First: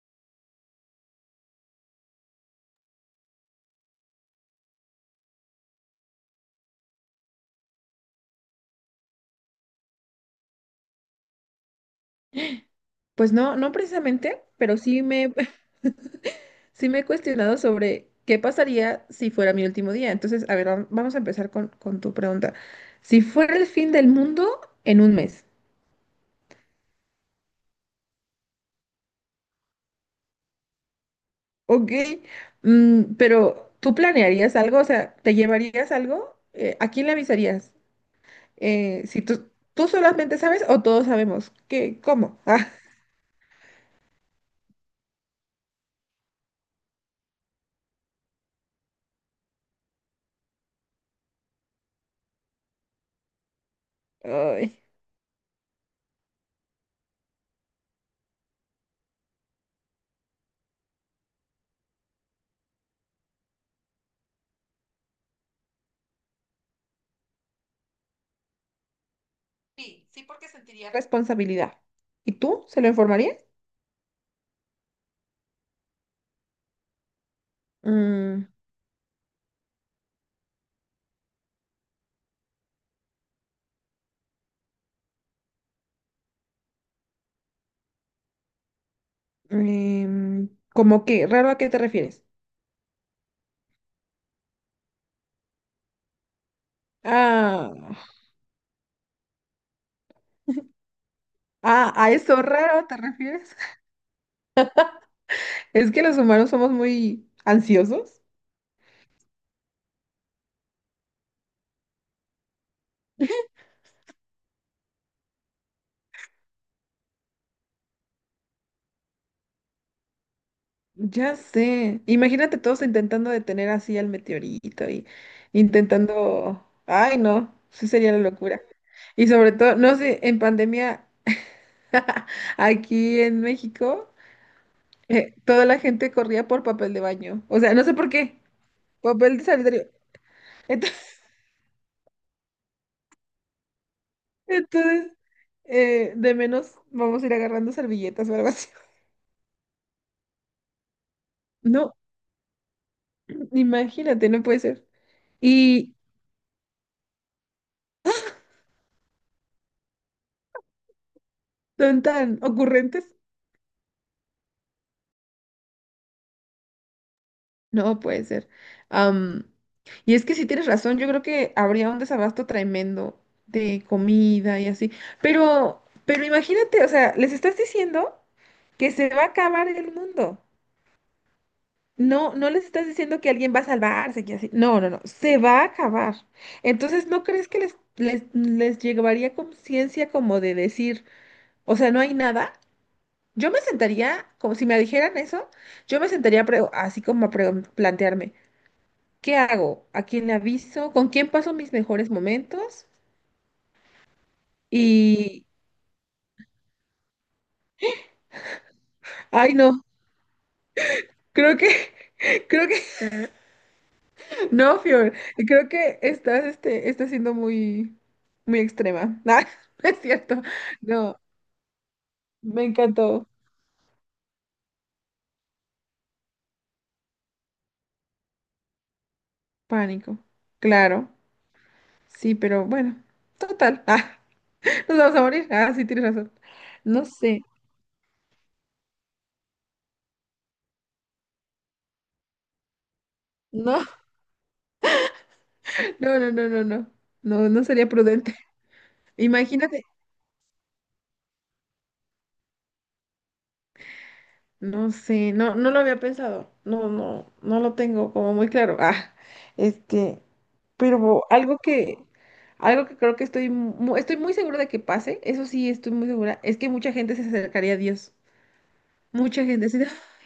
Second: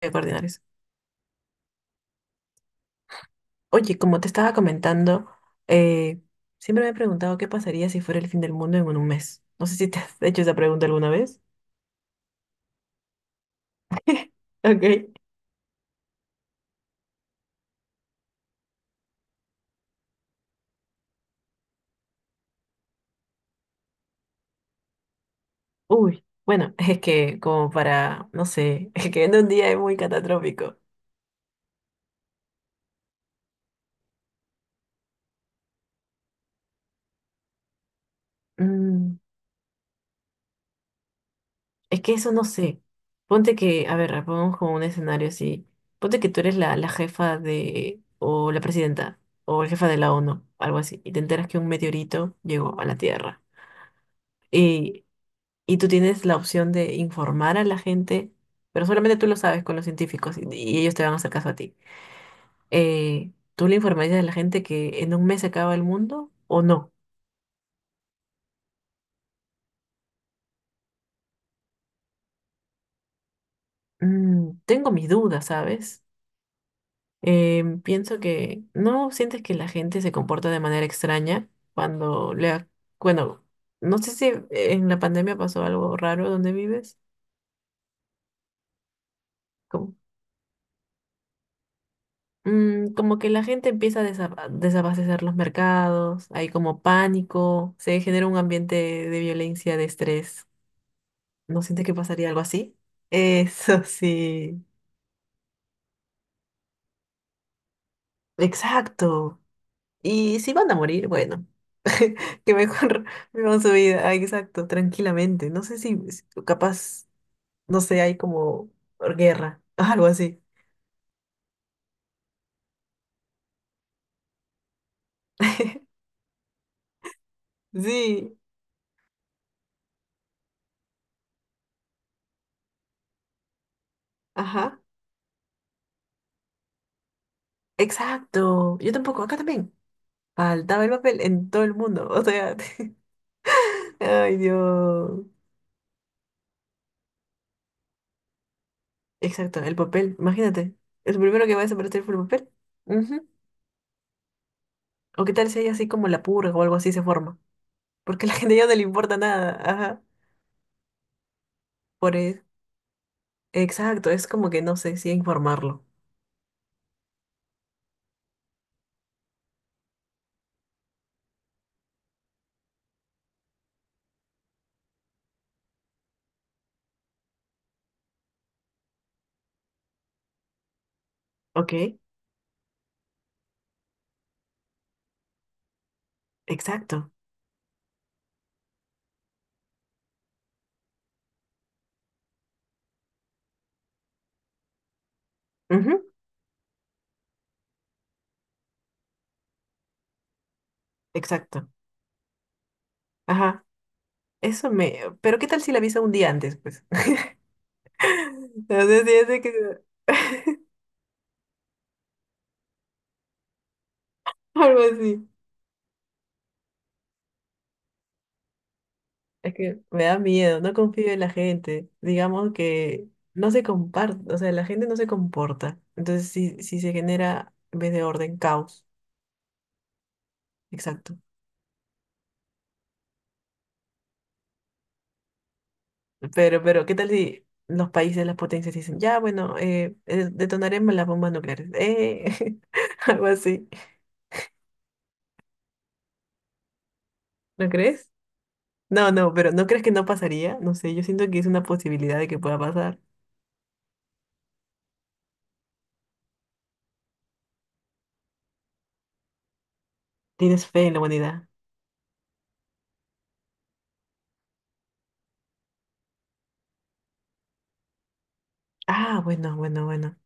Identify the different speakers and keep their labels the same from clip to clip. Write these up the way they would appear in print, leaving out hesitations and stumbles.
Speaker 1: De coordinar eso. Oye, como te estaba comentando, eh, siempre me he preguntado qué pasaría si fuera el fin del mundo en un mes. No sé si te has hecho esa pregunta alguna vez.
Speaker 2: Pues no, no precisamente, pero
Speaker 1: Ok.
Speaker 2: sí me he cuestionado sobre qué pasaría si fuera mi último día. Entonces, a ver, vamos a empezar con tu pregunta. Si fuera el fin del mundo en un mes,
Speaker 1: Uy, bueno, es que como para, no sé, es que en un día es muy catastrófico.
Speaker 2: ¿ok? Pero ¿tú planearías algo? O sea, ¿te llevarías algo? ¿A quién le avisarías?
Speaker 1: Mm,
Speaker 2: Si tú, tú solamente sabes o todos sabemos,
Speaker 1: es que eso
Speaker 2: ¿cómo?
Speaker 1: no sé. Ponte que, a ver, pongamos como un escenario así. Ponte que tú eres la jefa de, o la presidenta, o el jefa de la ONU, algo así, y te enteras que un meteorito llegó a la Tierra.
Speaker 2: Ah, ay.
Speaker 1: y y tú tienes la opción de informar a la gente, pero solamente tú lo sabes con los científicos y ellos te van a hacer caso a ti. ¿Tú le informarías a la gente que en un mes se acaba el mundo o no?
Speaker 2: Sí, sí, porque sentiría responsabilidad. ¿Y tú se lo informarías?
Speaker 1: Tengo mis dudas, ¿sabes? Pienso
Speaker 2: Mm.
Speaker 1: que no sientes que la gente se comporta de manera extraña cuando le bueno, no sé si en la pandemia pasó algo raro donde vives. ¿Cómo?
Speaker 2: ¿Cómo qué? ¿Raro a qué te refieres?
Speaker 1: Como que la gente empieza a desabastecer los mercados, hay como
Speaker 2: Ah,
Speaker 1: pánico, se genera un ambiente de violencia, de estrés. ¿No sientes
Speaker 2: ah,
Speaker 1: que
Speaker 2: ¿a
Speaker 1: pasaría algo
Speaker 2: eso
Speaker 1: así?
Speaker 2: raro te refieres?
Speaker 1: Eso sí,
Speaker 2: Es que los humanos somos muy ansiosos.
Speaker 1: exacto. Y si van a morir, bueno, que mejor vivan su vida, ah, exacto, tranquilamente. No sé si capaz, no sé, hay como guerra, algo así.
Speaker 2: Ya sé. Imagínate todos intentando detener así al meteorito y intentando... Ay, no, sí sería la
Speaker 1: Sí,
Speaker 2: locura. Y sobre todo, no sé, en pandemia, aquí en México,
Speaker 1: ajá,
Speaker 2: toda la gente corría por papel de baño. O sea, no sé por qué.
Speaker 1: exacto. Yo tampoco, acá
Speaker 2: Papel de
Speaker 1: también.
Speaker 2: sanitario.
Speaker 1: Faltaba el papel
Speaker 2: Entonces,
Speaker 1: en todo el mundo. O sea, ay
Speaker 2: Entonces,
Speaker 1: Dios.
Speaker 2: eh, de menos vamos a ir agarrando servilletas o algo así.
Speaker 1: Exacto, el papel. Imagínate. El primero que va a
Speaker 2: No,
Speaker 1: desaparecer fue el papel. Ujú.
Speaker 2: imagínate, no puede ser.
Speaker 1: O qué tal si hay así
Speaker 2: Y
Speaker 1: como la purga o algo así se forma. Porque a la gente ya no le importa nada. Ajá.
Speaker 2: son
Speaker 1: Por
Speaker 2: tan
Speaker 1: eso.
Speaker 2: ocurrentes.
Speaker 1: Exacto, es como que no sé si informarlo.
Speaker 2: No puede ser. Am, y es que sí tienes razón, yo creo que habría un desabasto tremendo de comida y así. Pero imagínate, o sea, les estás diciendo que se va a acabar el mundo.
Speaker 1: Ok,
Speaker 2: No, no les estás diciendo que alguien va a salvarse, que así. No, no, no. Se va a acabar. Entonces,
Speaker 1: exacto.
Speaker 2: ¿no crees que les llevaría conciencia como de decir, o sea, no hay nada? Yo me sentaría, como si me dijeran eso,
Speaker 1: Ujú,
Speaker 2: yo me sentaría a así como a plantearme, ¿qué hago? ¿A quién le aviso? ¿Con quién paso
Speaker 1: exacto.
Speaker 2: mis mejores momentos?
Speaker 1: Ajá. Eso me. Pero
Speaker 2: Y,
Speaker 1: qué tal si la avisa un día antes, pues. No sé si hace que.
Speaker 2: ay, no, creo que, creo que, no,
Speaker 1: Algo
Speaker 2: Fior,
Speaker 1: así.
Speaker 2: creo que estás, este, estás siendo muy extrema.
Speaker 1: Es que
Speaker 2: No, no es
Speaker 1: me da
Speaker 2: cierto.
Speaker 1: miedo, no confío en
Speaker 2: No.
Speaker 1: la gente. Digamos
Speaker 2: Me
Speaker 1: que
Speaker 2: encantó.
Speaker 1: no se comparte, o sea, la gente no se comporta. Entonces, si se genera, en vez de orden, caos.
Speaker 2: Pánico. Claro.
Speaker 1: Exacto.
Speaker 2: Sí, pero bueno. Total. Ah, nos vamos a morir. Ah, sí, tienes razón.
Speaker 1: Pero, ¿qué
Speaker 2: No
Speaker 1: tal
Speaker 2: sé.
Speaker 1: si los países, las potencias dicen, ya, bueno, detonaremos las bombas nucleares? Algo así.
Speaker 2: No, no, no, no, no, no. No, no
Speaker 1: ¿No
Speaker 2: sería
Speaker 1: crees?
Speaker 2: prudente.
Speaker 1: No, no, pero ¿no crees
Speaker 2: Imagínate.
Speaker 1: que no pasaría? No sé, yo siento que es una posibilidad de que pueda pasar.
Speaker 2: No sé. No, no lo había pensado. No, no, no lo tengo como muy claro. Ah, este.
Speaker 1: ¿Tienes fe en la
Speaker 2: Pero
Speaker 1: humanidad?
Speaker 2: algo que, algo que creo que estoy, estoy muy segura de que pase. Eso sí, estoy muy segura. Es que mucha gente se acercaría a Dios.
Speaker 1: Ah,
Speaker 2: Mucha
Speaker 1: bueno,
Speaker 2: gente así
Speaker 1: bueno,
Speaker 2: de,
Speaker 1: bueno.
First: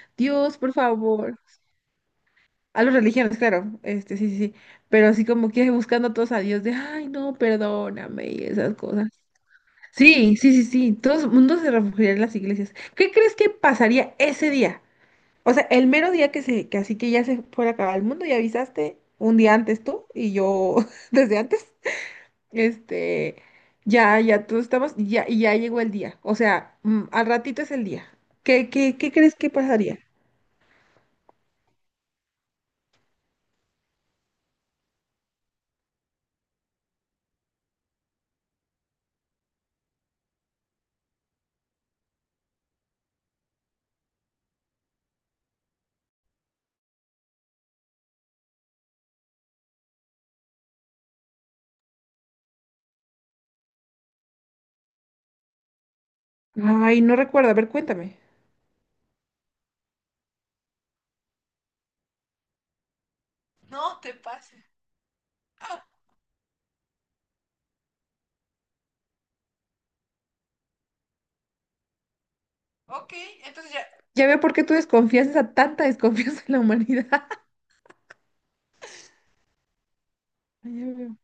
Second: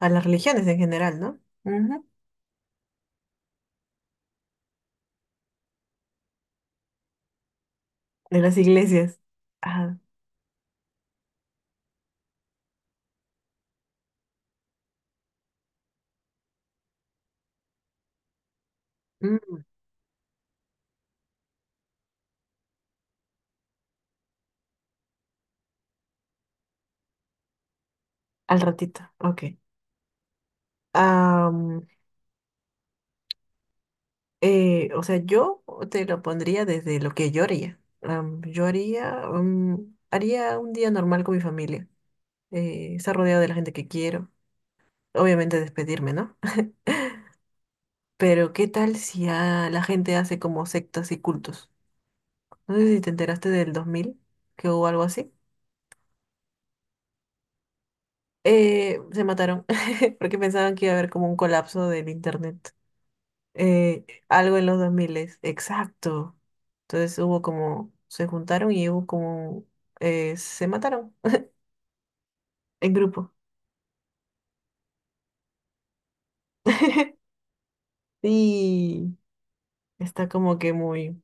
Speaker 1: A las
Speaker 2: Dios,
Speaker 1: religiones
Speaker 2: por
Speaker 1: en general,
Speaker 2: favor.
Speaker 1: ¿no? Ujú.
Speaker 2: A las religiones, claro, este, sí, sí, sí, pero así como que buscando a todos a Dios de, ay, no, perdóname
Speaker 1: De
Speaker 2: y
Speaker 1: las
Speaker 2: esas cosas.
Speaker 1: iglesias. Ajá.
Speaker 2: Sí, sí, sí, sí, todo el mundo se refugiaría en las iglesias. ¿Qué crees que pasaría ese día? O sea, el mero día que así que ya se fuera a acabar el mundo, ya avisaste un día
Speaker 1: Mm,
Speaker 2: antes tú y yo desde antes, este, ya, ya todos estamos, ya, y ya llegó el día, o sea, mm, al ratito es el día.
Speaker 1: Al
Speaker 2: ¿Qué,
Speaker 1: ratito.
Speaker 2: qué crees
Speaker 1: Ok.
Speaker 2: que pasaría?
Speaker 1: Am, o sea, yo te lo pondría desde lo que yo haría. Yo haría un día normal con mi familia. Estar rodeado de la gente que quiero. Obviamente despedirme, ¿no? Pero ¿qué tal si a la gente hace como sectas y cultos? No sé si te enteraste del 2000, que hubo algo así.
Speaker 2: Ay, no recuerdo, a ver, cuéntame.
Speaker 1: Se mataron porque pensaban que iba a haber como un colapso del internet.
Speaker 2: No te
Speaker 1: Algo en
Speaker 2: pases.
Speaker 1: los 2000, exacto. Entonces hubo como, se juntaron y hubo como, se mataron en
Speaker 2: Ok,
Speaker 1: grupo.
Speaker 2: entonces ya. Ya veo por qué tú desconfías, esa tanta desconfianza en la humanidad.
Speaker 1: Y está como que
Speaker 2: Ya veo.
Speaker 1: muy,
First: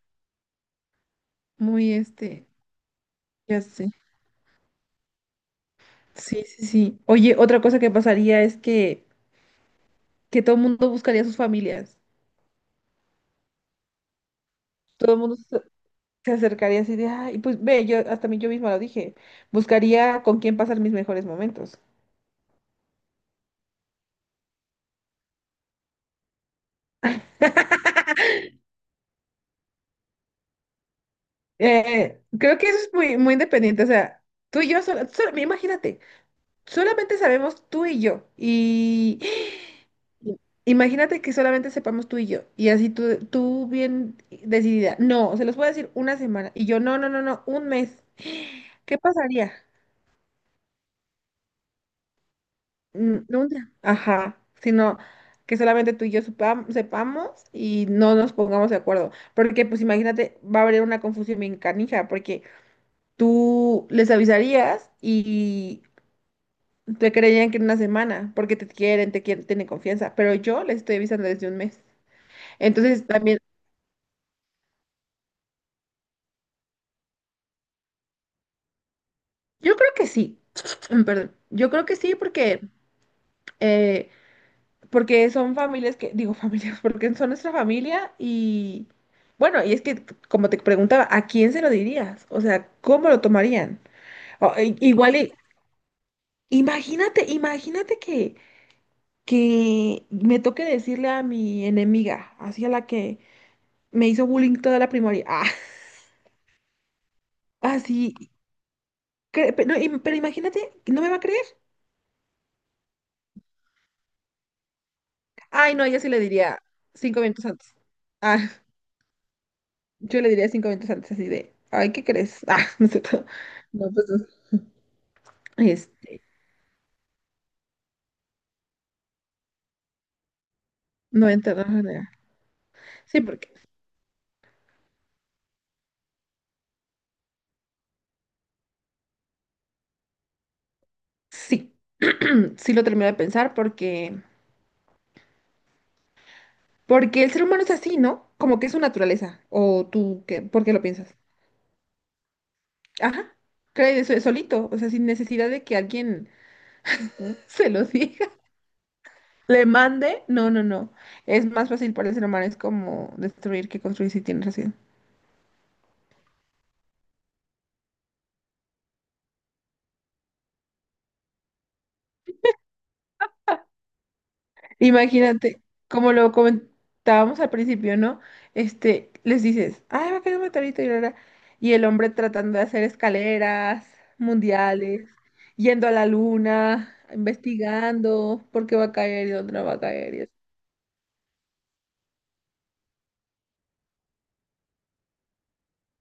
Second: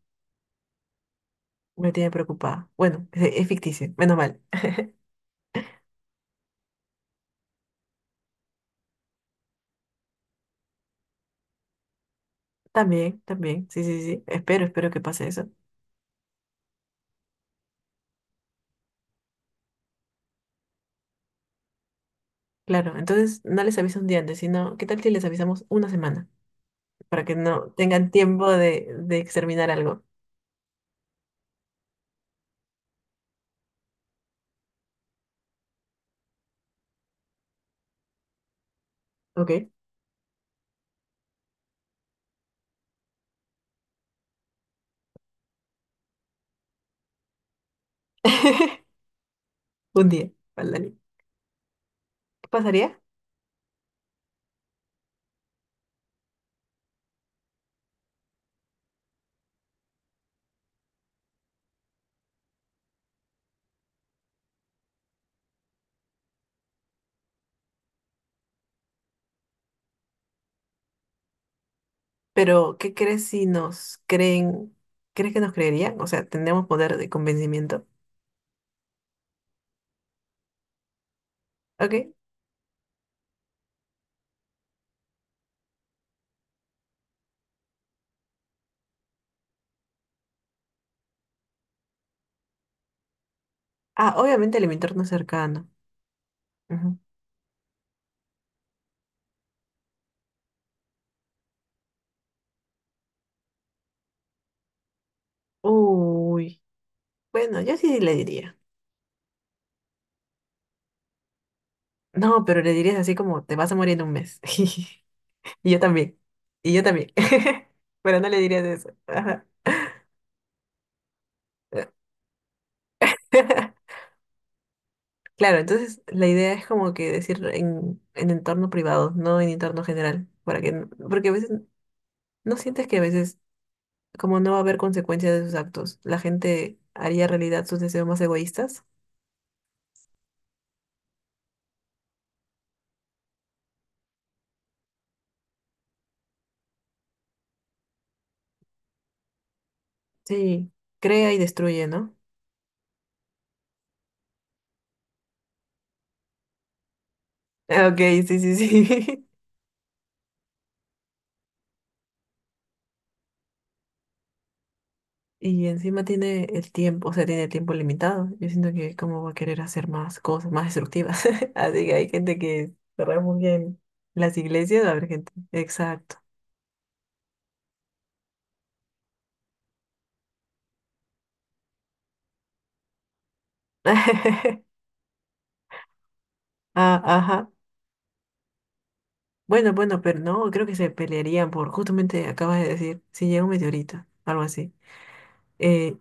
Speaker 1: me
Speaker 2: Muy
Speaker 1: tiene
Speaker 2: este,
Speaker 1: preocupada. Bueno, es
Speaker 2: ya sé.
Speaker 1: ficticio, menos mal.
Speaker 2: Sí, sí, sí. Oye, otra cosa que pasaría es que todo el mundo buscaría a sus familias.
Speaker 1: También, también, sí, sí, sí. Espero, espero que
Speaker 2: Todo el
Speaker 1: pase
Speaker 2: mundo
Speaker 1: eso.
Speaker 2: se se acercaría así de, ay, pues ve, yo hasta mí yo misma lo dije. Buscaría con quién pasar mis mejores momentos.
Speaker 1: Claro, entonces no les aviso un día antes, sino, ¿qué tal si les avisamos una semana? Para que no tengan tiempo de exterminar algo.
Speaker 2: Creo que eso es muy independiente. O sea, tú y yo imagínate. Solamente sabemos tú y yo. Y
Speaker 1: Ok.
Speaker 2: imagínate que solamente sepamos tú y yo. Tú bien decidida. No, se los puedo decir una semana. Y yo, no, no, no, no, un mes. ¿Qué pasaría?
Speaker 1: Un día, ándale. ¿Qué pasaría?
Speaker 2: Mm, no un día. Ajá. Sino que solamente tú y yo sepamos y no nos pongamos de acuerdo. Porque, pues imagínate, va a haber una confusión bien canija, porque tú les avisarías. Te creían que en una semana, porque te quieren, tienen confianza, pero yo les estoy avisando desde un mes.
Speaker 1: Pero, ¿qué
Speaker 2: Entonces
Speaker 1: crees
Speaker 2: también,
Speaker 1: si nos creen? ¿Crees que nos creerían? O sea, ¿tendríamos poder de convencimiento?
Speaker 2: yo creo que sí, mm, perdón, yo creo que
Speaker 1: Ok.
Speaker 2: sí porque, eh, porque son familias que, digo familias, porque son nuestra familia y bueno, y es que como te preguntaba, ¿a quién se lo dirías? O sea, ¿cómo lo tomarían?
Speaker 1: Ah,
Speaker 2: O,
Speaker 1: obviamente el
Speaker 2: i-
Speaker 1: entorno
Speaker 2: igual, y-
Speaker 1: cercano. Ujú.
Speaker 2: imagínate, que me toque decirle a mi enemiga, así a la que me hizo bullying toda la primaria, ah,
Speaker 1: Uy. Bueno, yo sí
Speaker 2: así.
Speaker 1: le diría.
Speaker 2: Pero imagínate, ¿no me va a creer?
Speaker 1: No, pero le dirías así como, te vas a morir en un mes. Y
Speaker 2: Ay,
Speaker 1: yo
Speaker 2: no, yo sí
Speaker 1: también.
Speaker 2: le diría
Speaker 1: Y yo también.
Speaker 2: cinco minutos antes.
Speaker 1: Pero no le
Speaker 2: Ah,
Speaker 1: dirías eso. Ajá.
Speaker 2: yo le diría cinco minutos antes, así de, ay, ¿qué crees? Ah, no es cierto. No, pues,
Speaker 1: Claro,
Speaker 2: es-
Speaker 1: entonces la idea es como que decir en entorno privado, no en entorno general, para que, porque
Speaker 2: no
Speaker 1: a veces
Speaker 2: entra de manera.
Speaker 1: no sientes que a
Speaker 2: Sí,
Speaker 1: veces
Speaker 2: porque,
Speaker 1: como no va a haber consecuencias de sus actos, la gente haría realidad sus deseos más egoístas.
Speaker 2: sí, sí lo termino de pensar porque, porque el ser humano es así, ¿no? Como que es su naturaleza, o tú, ¿qué? ¿Por
Speaker 1: Sí,
Speaker 2: qué lo piensas?
Speaker 1: crea y destruye, ¿no?
Speaker 2: Ajá, cree de solito, o sea, sin necesidad de que alguien se lo
Speaker 1: Ah, Ok,
Speaker 2: diga.
Speaker 1: sí, sí, sí.
Speaker 2: Le mande, no, no, no. Es más fácil para el ser humano, es como destruir que construir, si tienes razón.
Speaker 1: Y encima tiene el tiempo, o sea, tiene el tiempo limitado. Yo siento que cómo va a querer hacer más cosas más destructivas. Así que hay gente que cerrar muy bien las iglesias, va a haber gente.
Speaker 2: Imagínate, como
Speaker 1: Exacto.
Speaker 2: lo comentábamos al principio, ¿no? Este, les dices, ay, va a quedar un meteorito y la". Y el hombre tratando de hacer escaleras mundiales, yendo a la luna,
Speaker 1: Ah, ajá.
Speaker 2: investigando por qué va a caer y dónde no
Speaker 1: Bueno,
Speaker 2: va a
Speaker 1: bueno,
Speaker 2: caer.
Speaker 1: pero
Speaker 2: Y eso.
Speaker 1: no, creo que se pelearían por, justamente acabas de decir, si llega un meteorito, algo así. Eh,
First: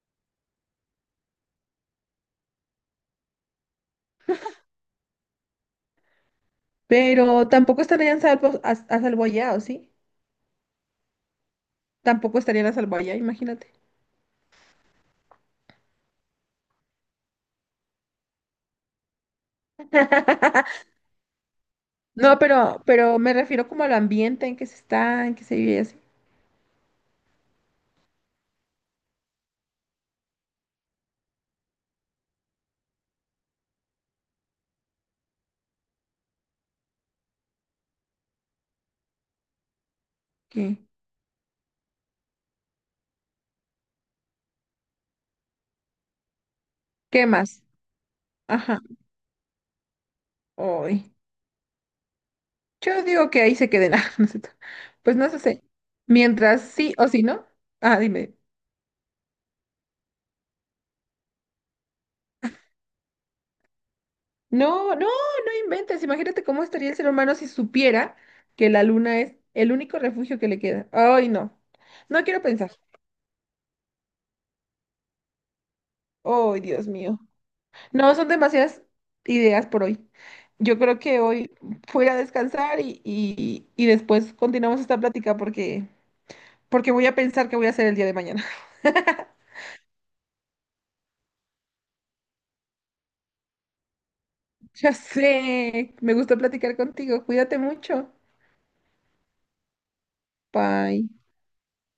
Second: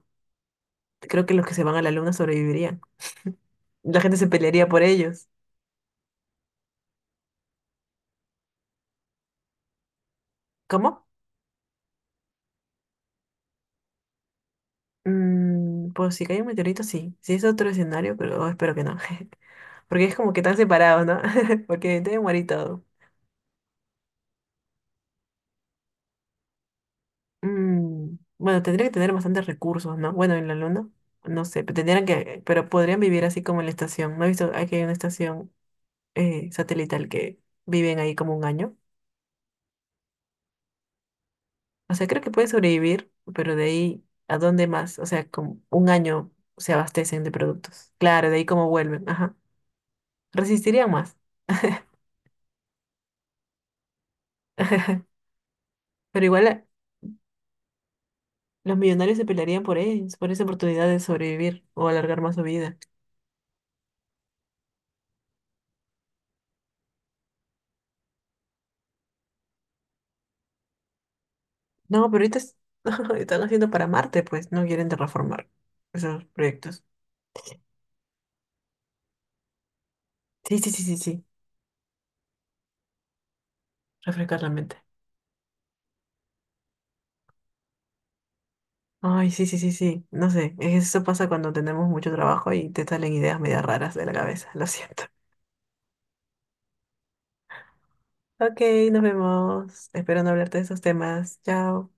Speaker 1: Creo que los que se van a la luna sobrevivirían. La gente se pelearía por ellos.
Speaker 2: Pero tampoco estarían a salvo allá, ¿o sí?
Speaker 1: ¿Cómo?
Speaker 2: Tampoco estarían a salvo allá, imagínate.
Speaker 1: Pues si cae un meteorito, sí. Si es otro escenario, pero espero que no. Porque es como que están separados, ¿no? Porque debe
Speaker 2: No,
Speaker 1: morir
Speaker 2: pero,
Speaker 1: todo.
Speaker 2: pero me refiero como al ambiente en que se está, en que se vive y así.
Speaker 1: Bueno, tendría que tener bastantes recursos, ¿no? Bueno, en la luna, no sé, pero tendrían que, pero podrían vivir así como en la estación. No he visto, aquí hay una estación satelital que viven ahí como un año.
Speaker 2: ¿Qué,
Speaker 1: O sea, creo que pueden sobrevivir, pero de ahí, ¿a dónde más? O sea, como un año se abastecen
Speaker 2: qué
Speaker 1: de
Speaker 2: más?
Speaker 1: productos. Claro, de ahí cómo
Speaker 2: Ajá.
Speaker 1: vuelven, ajá. Resistirían
Speaker 2: Hoy.
Speaker 1: más,
Speaker 2: Yo digo que ahí se queden. Ah, no sé. Pues no sé.
Speaker 1: pero igual
Speaker 2: Mientras sí o sí no. Ah, dime.
Speaker 1: los millonarios se pelearían por ellos, por esa oportunidad de sobrevivir o alargar más su vida.
Speaker 2: No, no, no inventes. Imagínate cómo estaría el ser humano si supiera que la luna es el único refugio que le queda. Ay, no.
Speaker 1: No, pero
Speaker 2: No
Speaker 1: ahorita
Speaker 2: quiero
Speaker 1: es-
Speaker 2: pensar.
Speaker 1: Están haciendo para Marte, pues no quieren terraformar esos
Speaker 2: Ay,
Speaker 1: proyectos.
Speaker 2: Dios mío. No, son demasiadas ideas por hoy.
Speaker 1: Sí, sí,
Speaker 2: Yo
Speaker 1: sí, sí,
Speaker 2: creo que
Speaker 1: sí,
Speaker 2: hoy voy a descansar y después
Speaker 1: refrescar la mente.
Speaker 2: continuamos esta plática porque, porque voy a pensar qué voy a hacer el día de mañana.
Speaker 1: Ay, sí, sí, sí, sí, no sé, eso pasa cuando tenemos mucho trabajo y te salen ideas medio raras de la cabeza, lo
Speaker 2: Ya
Speaker 1: siento.
Speaker 2: sé, me gustó platicar contigo. Cuídate mucho.
Speaker 1: Ok, nos vemos. Espero no hablarte de esos
Speaker 2: Bye.
Speaker 1: temas. Chao.